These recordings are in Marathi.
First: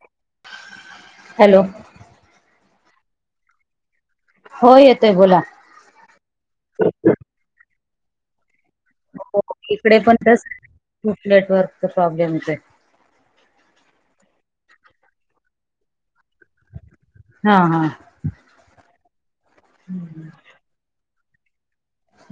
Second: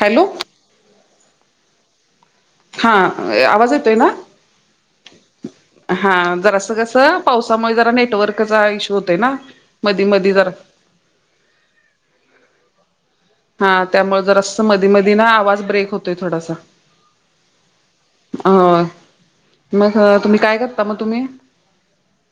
हॅलो [inaudible] हॅलो, हा आवाज येतोय ना हो येतोय बोला [inaudible] हा जर कस पावसामुळे जरा नेटवर्क आ येशु होतय ना इकडे मधे पण मधे तस जरा [inaudible] खूप नेटवर्कचा प्रॉब्लेम येतोय हा त्यामुळे जर अस मधी-मधी ना आवाज ब्रेक होतोय थोडासा हा हा [inaudible] अ मग तुम्ही काय करता मग तुम्ही,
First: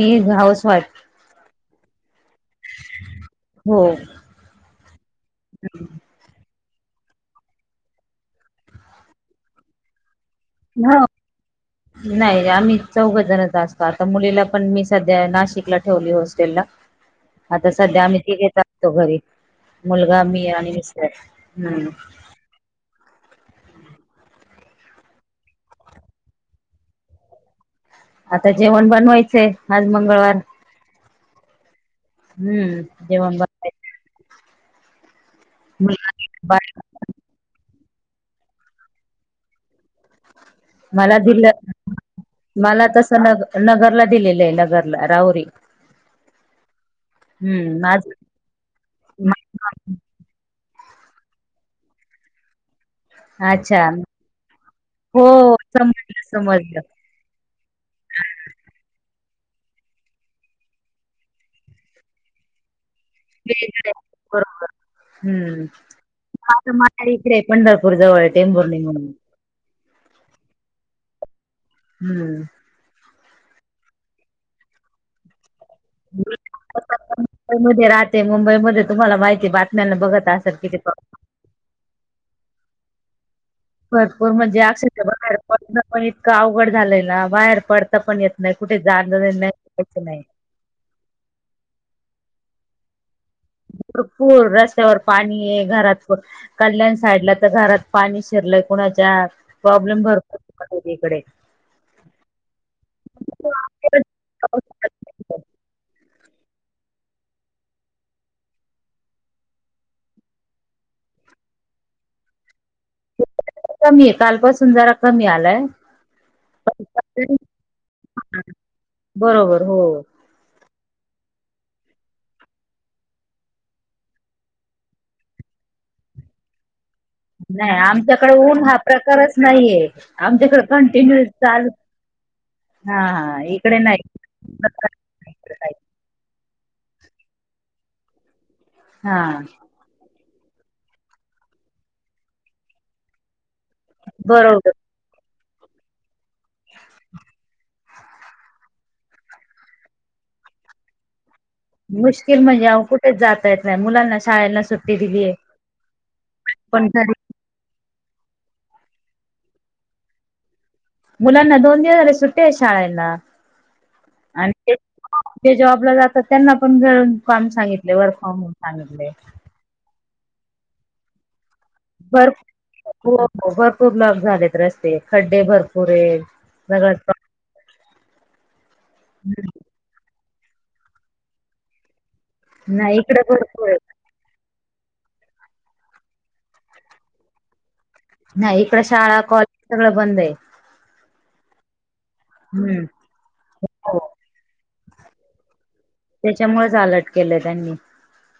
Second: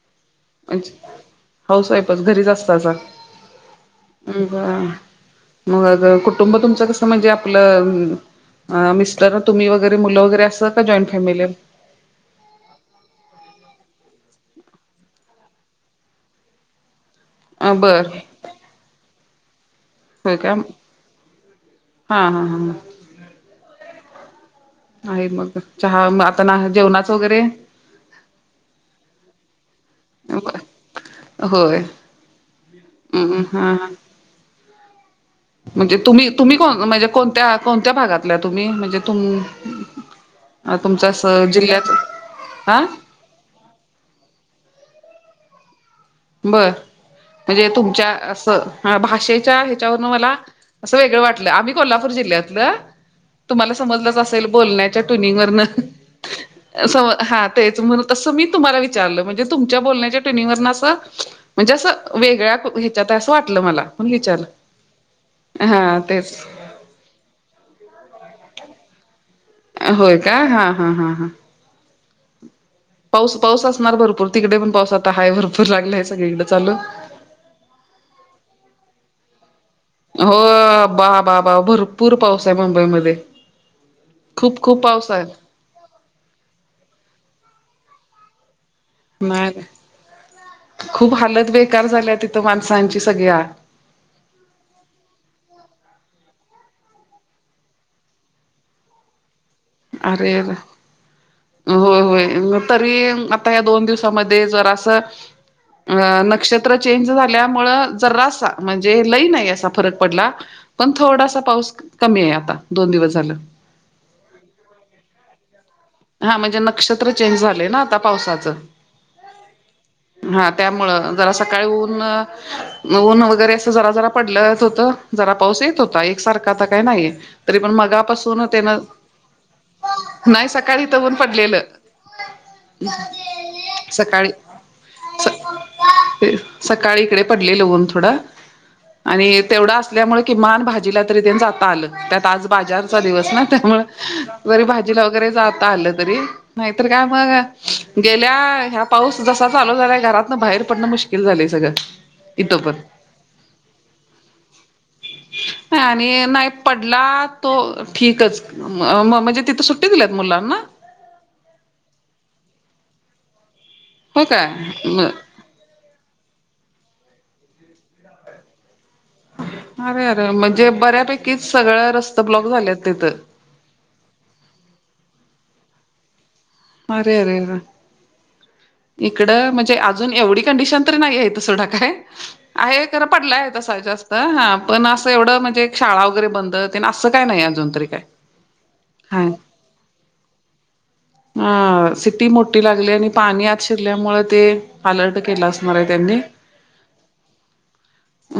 मी हाऊस वाईफ. हाऊस वाईफच घरीच असत असे हो मग कुुठ म्ह तुमचे कसं आपलं मिस्टर तुम्ही वैगैरे मुल वैगैरे, हो नाही आम्ही चौघजणच असतो. आता मुलीला पण मी सध्या नाशिकला ठेवले हॉस्टेलला, आता आहे सध्या बर आम्ही तीघेच असतो घरी, मुलगा होय मी का आणि मिस्टर हम्म, हा हा [inaudible] हा आहे मग चहा आता ना जेवणाच वगैरे? आता जेवण बनवायचंय. आज मंगळवार, होय हम्म जेवण हम्म हा हा बणवायचाय. म्हणजे तुम्ही तुम्ही को म्हणजे कोणत्या कोणत्या भागातल्या तुम्ही म्हणजे तुम अ मला तुमच्यास दिलं जिल्ह्यात मला तस न नगरला दिलेलं आहे नगरला राहोरी. बर म्हणजे तुमच्या असं भाषेच्या ह्याच्यावरन मला असं वेगळं वाटलं आम्ही कोल्हापूर जिल्ह्यातलं तुम्हाला अच्छा समजलंच असेल बोलण्याच्या हो ट्युनिंग वरन समजलं समजलं स हा तेच म्हणून तसं मी तुम्हाला विचारलं म्हणजे तुमच्या बोलण्याच्या ट्युनिंगवरन असं म्हणजे अस वेगळया हेहा [unintelligible] बरोबर हम्म, हा तेच आता माझ्या इकडे पंढरपूर जवळ टेंबूरणे म्हणून होय का हा-हा-हा-हा हम्म, पाऊस पाऊस असणार भरपूर तिकडे पण पाऊस आता आहे भरपूर पुर लागलाय मी सगळीकड चालू, स्वतः मुंबईमध्ये राहते मुंबईमध्ये तुम्हाला माहिती बातम्यांना बघत हो असेल किती पाऊस. बा-बा-बा भरपूर पाऊस आहे मुंबईमध्ये भरपूर म्हणजे खूप खूप अक्षर पाऊस आहे बाहेर पडणं पण इतकं अवघड झालंय ना बाहेर पडता पण येत नाही. कुठे जाणं नाही जायचं नाही खूप [inaudible] हालत बेकार झाल्या तिथं माणसांची. सगळ्या भरपूर रस्त्यावर पाणी आहे घरात, कल्याण साईडला तर घरात पाणी शिरलंय कुणाच्या प्रॉब्लेम भरपूर आह इकडे होय-होय तरी आता या दोन दिवसामध्ये जर असं अ नक्षत्र चेंज झाल्यामुळे जरासा म्हणजे लई नाही अस फरक पडला पण थोडासा पाऊस कमी आहे आता, दोन दिवस झालं कमी आहे कालपासून जरा कमी आलाय हा म्हणजे नक्षत्र चेंज झालेय ना आता पावसाच बरोबर हो हा, त्यामुळ जरा सकाळी ऊन-ऊन वगैरे असं जरा जरा पडलंच होतं जरा पाऊस येत होता एका सारखा आता. नाही येत नाही पणमगा आमच्याकडे पासून ऊन तेन हा प्रकारच नाहीये नाही सा आमच्याकडे काधितवून कंटिन्यू पडलेलं चालू [inaudible] हा हा इकडे [unintelligible] नाही सकाळी सकाळी इकडे पडन थोडा हा आणि तेवढा असल्यामुळे किमान भाजीला तरी ते जात आलं त्यात आज बाजारचा दिवस ना त्यामुळ जरी बरोबर भाजीला वगैरे जाता आलं तरी नाहीत काय मग गेल्या पाऊस जसा चालो झाल्या घरातून बाहेर पडणं मुश्किल झालेस. मुश्किल म्हणजे अ कुठेच जाता येत नाही मुलांना शाळेना सुट्टी दिली आहे. नाही आणि नाही पडला तो ठीकच म्हणजे तिथं सुट्टी दिल्यात मुलांना. मुलाना दोन झाले सुट्टे शाळेेला. हो काय आणि म ते जॉबला जातात त्यांना पण घर काम सांगितले वर्क फॉम होम सांगितले. अरे म्हणजे बऱ्यापैकी भरपूर हो हो भरपूर ब्लॉक झालेत रस्ते खड्डे भरपूर आहेत. सगळंच अरे, अरे अरे इकडं म्हणजे अजून एवढी कंडिशन तररी नाही आहे त सोडा काय. आहे नाही खरं इकडे पडला आहे भरपूर तसाय जास्त हा पण असं एवढं म्हणजे शाळा वगैरे बंदते असं काही नाही अजून तरी. काय नाही इकड शाळा हाय कॉलेज सगळं बंद आहे. अ सि्टी मोठी हम्म लागली आणि पाणी आत हो शिरल्यामुळे ते अलर्ट केला असत त्याच्यामुळेच अलर्ट केलंय त्यांनी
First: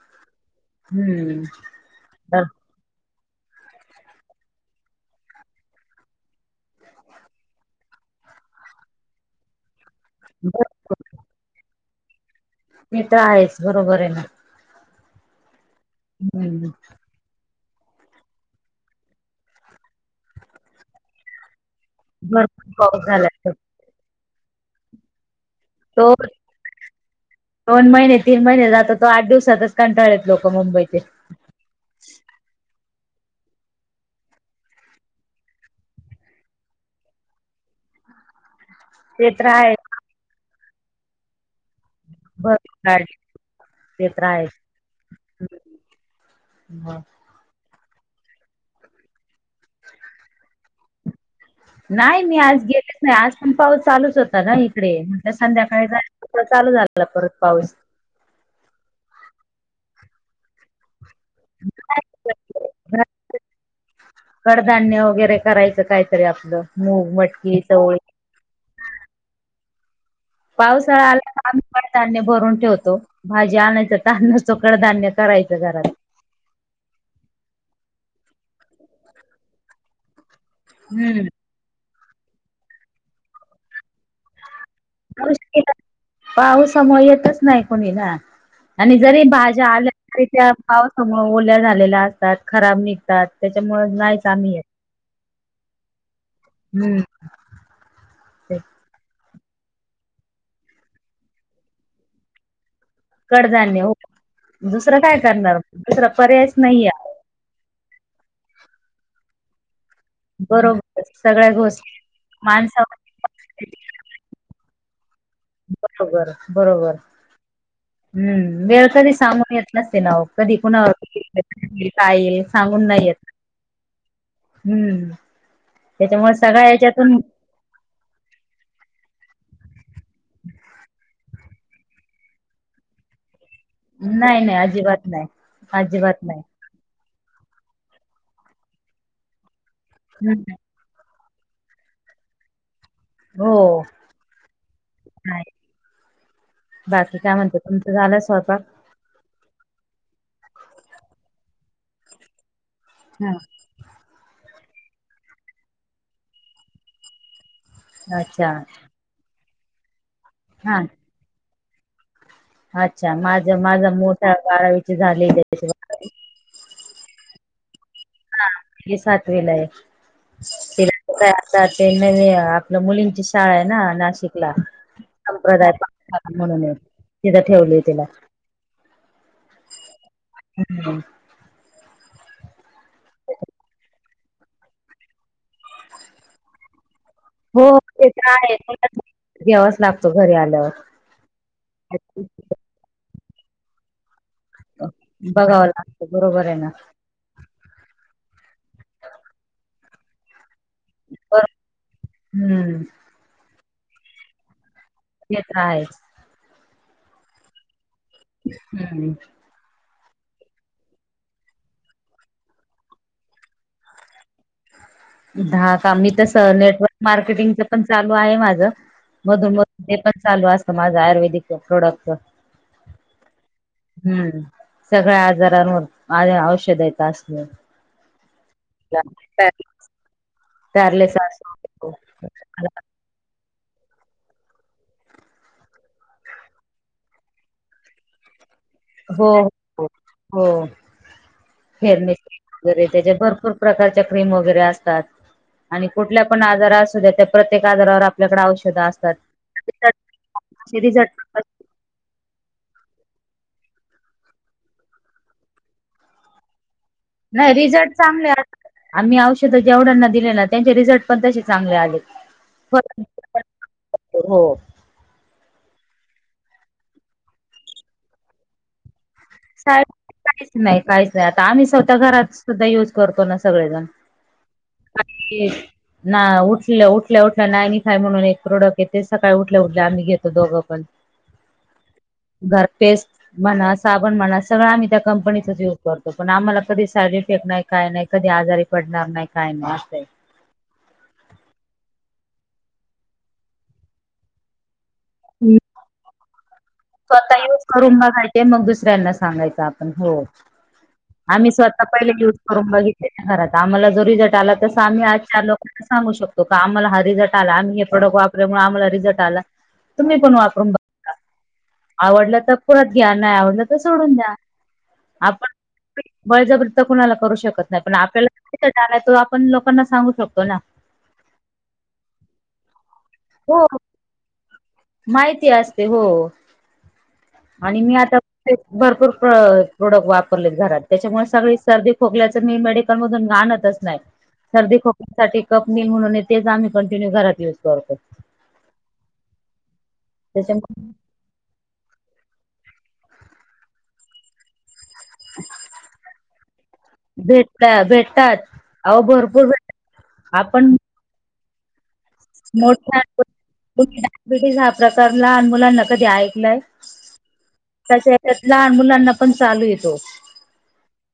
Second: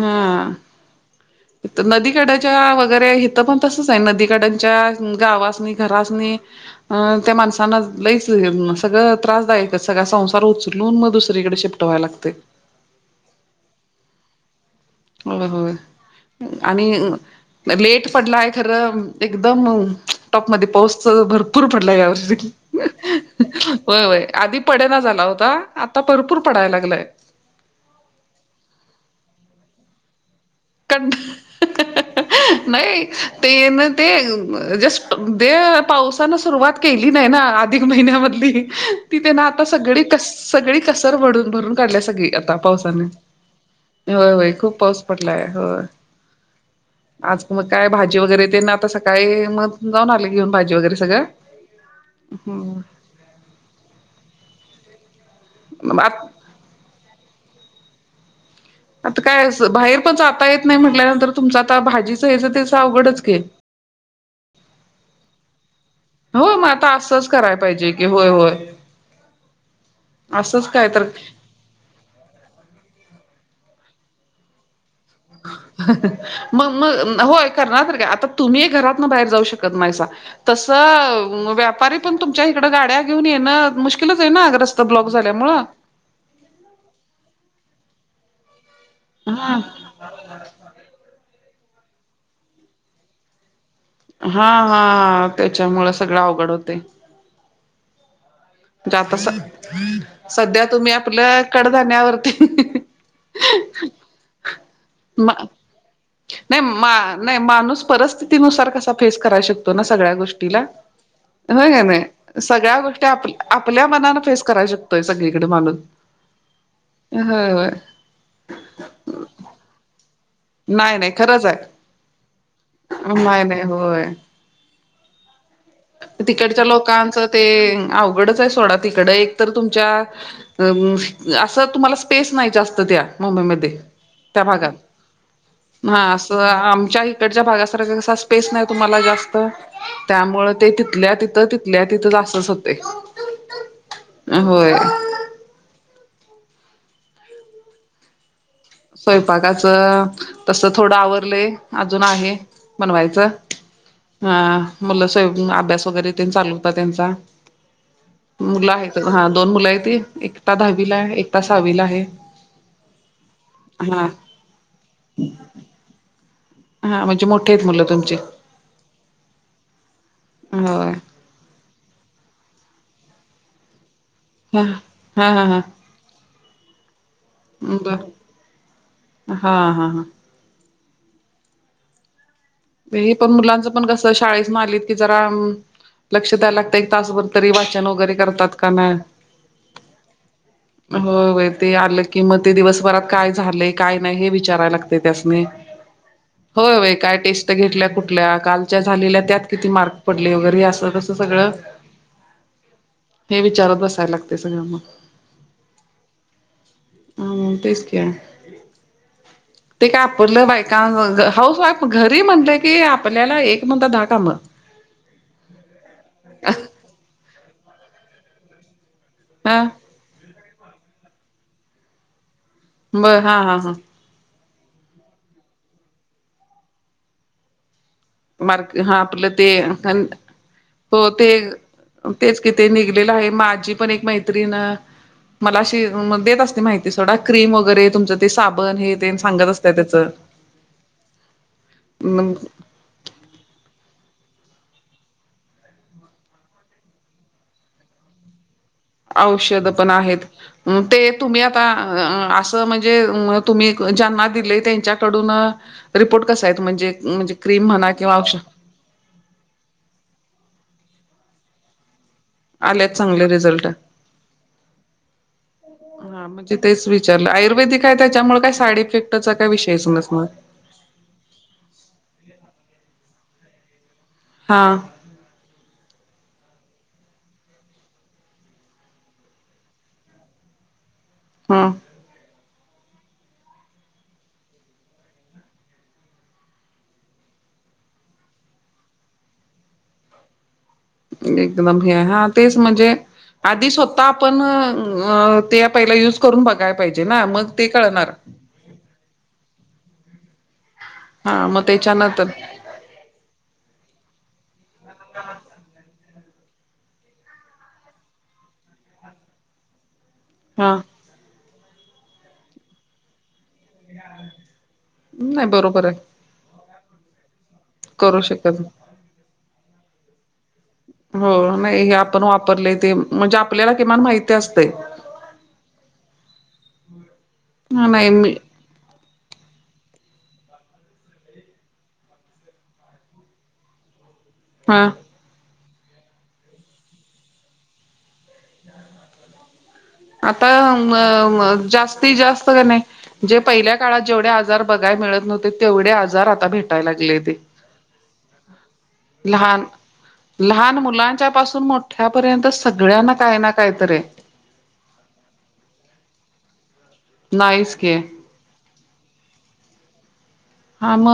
हा हम्म [inaudible] तर तर नदीकड्याच्या वगैरे पण तसच नदीच्या गावासनि घरासनी, [unintelligible] लच सगळं त्रासदायकच सगळा संसार उचलून मग दुसरीकडे शिपटवाय लागते. हे तर आहेच बरोबर आहे ना. होय, होय हम्म आणि-' लेट पडलाय खरं एकदम टॉपमध्ये पाऊस भर पूर पडला या वर्षी भरपूर पाऊस झालाय होय होय आधी पडे ना झाला होता. आता तो भरपूर पडायला लागलाय दोन महिने तीन महिने जातो तो आठ दिवसातच कंटाळे. नाही. तेन ते जस्ट ते पावसान सुरवात केली नाही ना अधिक महिना ते तिथेन तर आता आहे सगळी, सगळी कसर भरून, भरून काढल्या सगळी आता भरपूर पावसान काढले ते तर होय होय खूप पाऊस पड आहेच हो आज मग काय भाजी वगैरे ते ना आता सकाळी मग जाऊन आले घेऊन भाजी वगैरे सगळ. नाही मी आज गेलेच नाही आज पण पाऊस चालूच होता ना इकडे. संध्याकाळी आ जायच त चालू झालेला परत पाऊस. आता काय अस बाहेर पण जाता येत नाही म्हटल्यान तर तुमच आता भाजीच हेच त्यास अवघडच के कडधान्य वगैरे करायचं कायतरी होय आपलं मग आता मूग, मटकी, चवळी, ह [inaudible] पावसाळा आला तर आम्ही कड धान्य भरून ठेवतो भाजी आनायचा तान नसतो धान्या मग, मग होय करणारार तरी काय आता तुम्ही घरात बाहेर जाऊ शकत नाही तस हम्म व्यापरी पण तुमच्या इकडे गाड्या घेऊन येणं मुश्कलच आहे ना अ रस्त ला पाऊसामुळे येतच नाही कोणी आणि जरी हा भाज्या आल्या तरी त्या पावसमोर ओल्या झालेल्या असतात खराब निघतात त्या हा हा त्याच्यामुळ सगळ अवघड होते. हम्म ते जात सध्या तुम्ही आपल कडधान्यावरती कडधान्य हो दुसरं काय मा करणार दुस नाही मा नाही माणूस परिस्थितीनुसार कसा फेस कराय शकतो ना सगळ्या गोष्टीला बरोबर सगळ्या हो का गोष्टी नाही सगळ्या माणसावर गोष्टी आप आपल्या मनान फेस करायच. बरोबर, बरोबर होय होय हम्म वेळ कधी सगून येत नसते नाही. कधी कुणा नाही नाही खरंच आहे. का येईल सांगून नाहीयेत नाही नाही होय. हम्म. त्याच्यामुळे तिकडच्या सगळ्या याच्यातून लोकांचं ते अवघडच आहे सोडा तिकड एक तर तुमच्या अस तुम्हाला स्पेस नाही जास्त त्या मुंबईमध्ये. नाही नाही त्याभागात अजिबात नाही ह अजिबात अस नाही आमच्या च्या भागासारख कस स्पेस नाही तुम्हाला जास्त त्यामुळे हम्म तिथल्या तिथं तिथल्या तिथं असत होत. हो होय. नाही बाकी काय म्हणते तुमचं झालंय स्वयपाक? स्वयंपाकाच तस थोडं आवरले अजून आहे. बनवायचं हा ह. मुलं स्वय अभ्यास वगैरे चालू होता त्यांचा अच्छा मुलं आहे हा. दोन मुला आहेत एकता हा दहावीलाय एकटा सहावीला आहे. अच्छा माझ माझा हा मोठा बारावीची झाली त्याची बारावी. हा म्हणजे मोठे आहेत मुलं तुम हा ये सातवीलाय तिया होय तर काय आता ते नवीन आपल्या मुलींची शाळा आहे ना नाशिकला हा हा हा हा संप्रदा म्हणून. तिथं ठेवलय बर तिला हा हा हा ह. पण मुलांचं पण कस शाळेस न आलीत की जरा लक्ष द्याय लागतय. तासभर तरी हो वाचन ते वगैरे तर करतात आहे का नाही. घ्यावाच लागतो घरी आल्यावर होय होय ते आलं कि मग ते दिवसभरात काय झालय काय नाही हे विचाराय लागत त्यासनी बघावं लागतं बरोबर आहे ना होय होय काय टेस्ट घेतल्या कुटल्या कालच्या झालेल्या त्यात किती मार्क पडले वैगरे असं. तर कस बर सगळं हम्म हे विचारात बसायला लागते सगळ्यांना. हे काय? ह तेचं कि. हम्म. ते काय आपरलं बायकां हाऊस वाईफ घरी म्हटलं की आपल्याला एक म्हणता दहा कामं. दहा का मी तस नेटवर्क मार्केटिंगच पण चालू आहे माझ. मधून हा मधून ते पण चालू असत माझं आयुर्वेदिक प्रोडक्टचं. बर हा हा हा. सगळ्या आजारांवर औषध असल. मार्क हा आपलं ते हो कारले ते सासव तेच किथ निघलेलं आहे माझी पण एक मैत्रीण मला अशी देत असते माहीती सोडा क्रीम वैगरे तुमच्या ते साबन हो हो हो फेरणी वगैरे त्याच्या भरपूर खूप प्रकारच्या क्रीम वगैरे असतात. आणि कुठल्या पण आजार असू द्या त्या प्रत्येक आजारावर आपल्याकडे आवश्यक औषध पण आहेत ते रिझल्ट तुम्ही आता म्हणजे तुम्ही ज्यांना दिले त्यांच्याकडून रिपोर्ट कस आहेत म्हणजे म्हणजे नाही क्रीम म्हणा रिझल्ट किंवा चांगले औषध आम्ही औषध जेवणांना दिले ना त्यांचे रिझल्ट पण तसे चांगले आले. आलेत चांगले रिझल्ट. हो हा म्हणजे तेच विचारलं आयुर्वेदिक आहे त्याच्यामुळे काय साईड इफेक्ट काहीच नाही काहीच नाही आता आम्ही स्वतः घरात सुद्धा युज करतो ना सगळेजण. हा काही ना उठ उठल्या उठल्या उठल्या [unintelligible] काय म्हणून एक प्रोडक्ट येते सकाळी उठल्या उठल्या आम्ही घेतो दोघं पण. हम्म. घर पेस् मणा सा पण म्हणा सगळं आम्ही त्या कंपनीचाच यूज करतो पण आम्हाला कधी साईड इफेक्ट नाही काय नाही कधी आजारी पडणार नाही काय नाही असंय. एकदम हे हा तेच म्हणजे आधी स्वतः आपण ते पहि युज करून बघायला पाहिजे ना स्वतः मग युज ते करून कळणार. बघायचे मग दुसऱ्यांना सांगायचं आपण हो. [inaudible] आम्ही स्वतः पहिले त्याच्यानंतर युज करून बघितले ना घरात आम्हाला जो रिझल्ट आला तस आम्ही आजच्याार लोकांना सांगू शकतो. तो का आम्हाला हा रिझल्ट आला आम्ही हे प्रॉडक्ट वापरल्यामुळे आम्हाला रिझल्ट आला. तुम्ही पण वापरून हा बघता आवडलं तर पुत ज्ञान नाही आवडलं. सोडून द्या नाही बरोबर आहे आपण बळजबर कुणाला करू शकत नाही पण करू शकत. आपल्याला जाणार आहे तो आपण लोकांना सांगू शकतो ना. हो नाही हे आपण वापरले ते म्हणजे हो आपल्याला किमान माहिती असते माहिती असते हो. आणि हा मी नाही आता भरपूर प्रोडक्ट वापरले घरात त्याच्यामुळे सगळी सर्दी खोकल्याच मी मेडिकल मधून आणतच नाही. सर्दी, हा खोकल्यासाठी कपनील म्हणून तेच आम्ही कंटिन्यू घरात युज करतो. आता त्याच्यामुळे जास्तीत जास्त नाही जे पहिल्या काळात जेवढे आजार बघाय मिळत नव्हते तेवढे आजार आता भेटायला लागले ते. भेटता भेटतात अहो भरपूर लहान भेट लहान मुलांच्या पाासून मोठ काहीतरी आहे. डायबिटीस हा प्रकार मुलांना कधी ऐकलंय? नाहीच की त्याच्याच्यात लहान मुलांना पण चालू येतो. हा म.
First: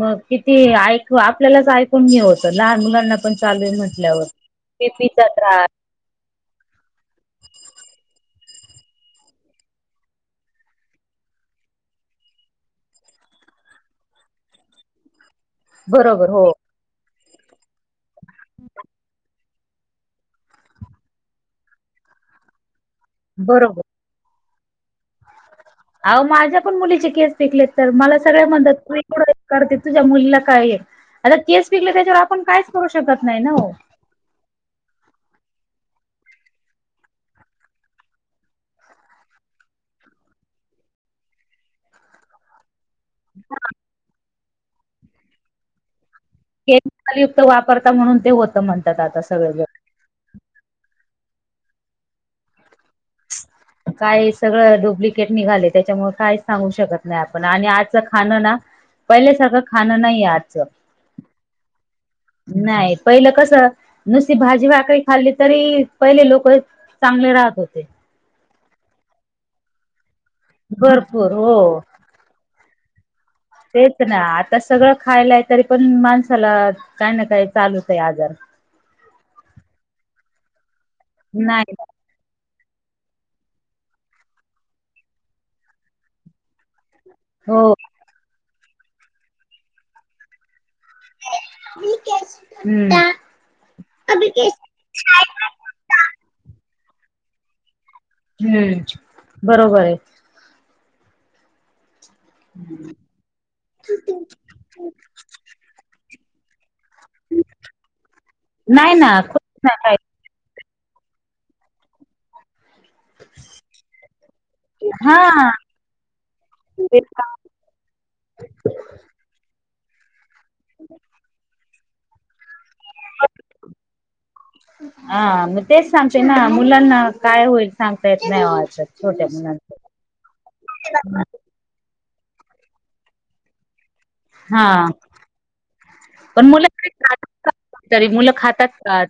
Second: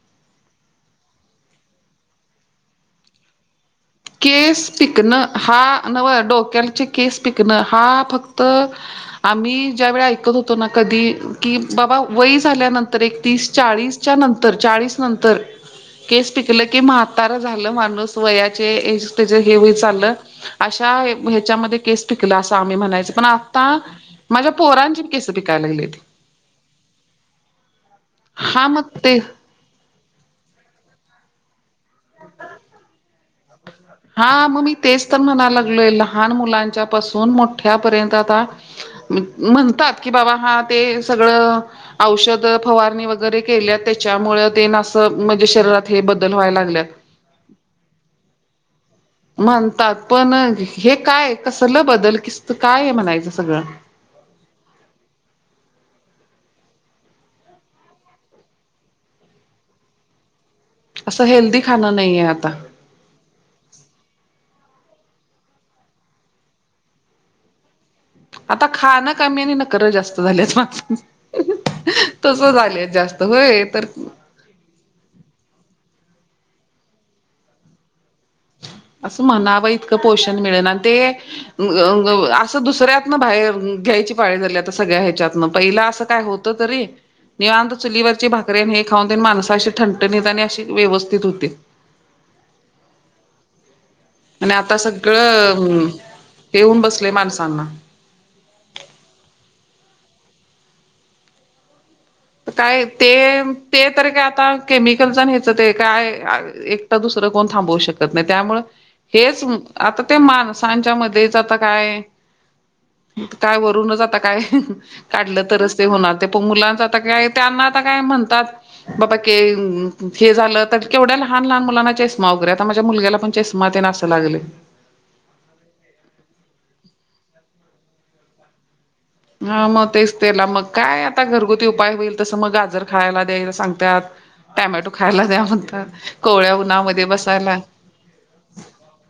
मग किती ऐक आपल्यालाच ऐकून हे होतं लहान मुलांना पण चालू आहे म्हण केस पिकणं हा नव डोक्याचे केस पिकणं हा फक्त क्त आम्ही ज्या वेळी ऐकत होतो ना कधी कि बाबा वय झाल्यानंतर एक तीस चाळीस च्या नंतर चाळीस नंतर केस बरोबर हो पिकल की म्हातारा झालं माणूस वयाच्या येज त्याच हे होत चाललं अश्या हेच्या मध्ये केस पिकला अस आम्ही म्ह पण आता बरोबर माझ्या पोरांची केस पिकायलाग अहो माझ्या पण मुलीचे केस पीकलेत तर मला सगळे हा म्हणतात मग ते एवढं करते तुझ्या मुलीला काय? आता केस पिकले त्याच्यावर आपण कायच करू शको? हा मग मी तेच तर म्हणायला लागलो. लहान लहान मुलांच्या पासून मोठया पर्यंत आता म्हणतात कि बाबा ते सा सगळं औषध फवारणी वगैरे केल्या त्याच्यामुळे ते नासं म्हणजे शरीरात हे बदल व्हायला लागल्यात. केमिकल युक्त वापरता म्हणून ते होतं म्हण. म्हणतात पण हे काय कसलं बदल किस्त काय म्हणायचं. सगळं काय सगळं डुप्लिकेट निघाले त्याच्यामुळे. काही सांगू शकत नाही आपण आणि आजच खाणं ना पहिल्या सारखं खाणं नाही आज. असं हेल्दी खाणं नाहीये आता नाही पहिलं कस नुसती भाजी भा करी खाल्ली तरी पहिले लोक चांगले राहत होते. आता खान कमी आणि नखर जास्त. झालेत भरपूर हो. तस झाले जास्त होय तर. तेच ना आता सगळं तरी पण माणसाला काय ना काय चालूत आहे आजार. असं म्हणाव इतकं पोषण मिळेल आणि ते नाही अस दुसऱ्यातन बाहेर घ्यायची पाळी झाली आता सगळ्या ह्याच्यातन पहिला असं काय होत तरी. हो निवांत चुलीवरची भाकरीेन हे खाऊन देन माणस अशी ठणठणीत आणि अशी. व्यवस्थित होते. हम्म आणि आता सगळंं हेऊन बसले माणसांना हम्म बरोबर आहे. काय ते ते तर काय आता केमिकलण ह्यायचं ते काय. दुसरं कोण थांबवू शकत नाही त्यामुळे नाही ना हेच खूप आता ते मान. ांच्या मध्येच आता काय. काय वरुून जाता काय हा काढलं तरच ते होणार ते पण मुलांचं तेच त्यांना आता काय म्हणतात बाबा कि हे झालं तर केवढ्या लहान लहान मुलांना [unintelligible] पण चष्मा तेन असं लागलय ह म तेच सांगते ना मुलांना काय होईल सांगता येत नाहीजं. हा मग तेच तेला मग काय आता घरगुती उपाय होईल तसं मग गाजर खायला द्यायला सांग त्यात. हा टॅमॅटो खायला द्या म्हणतात पण कोवळ्या मुलं उन्हामध्ये बसायला. तरी मुलं खातात का?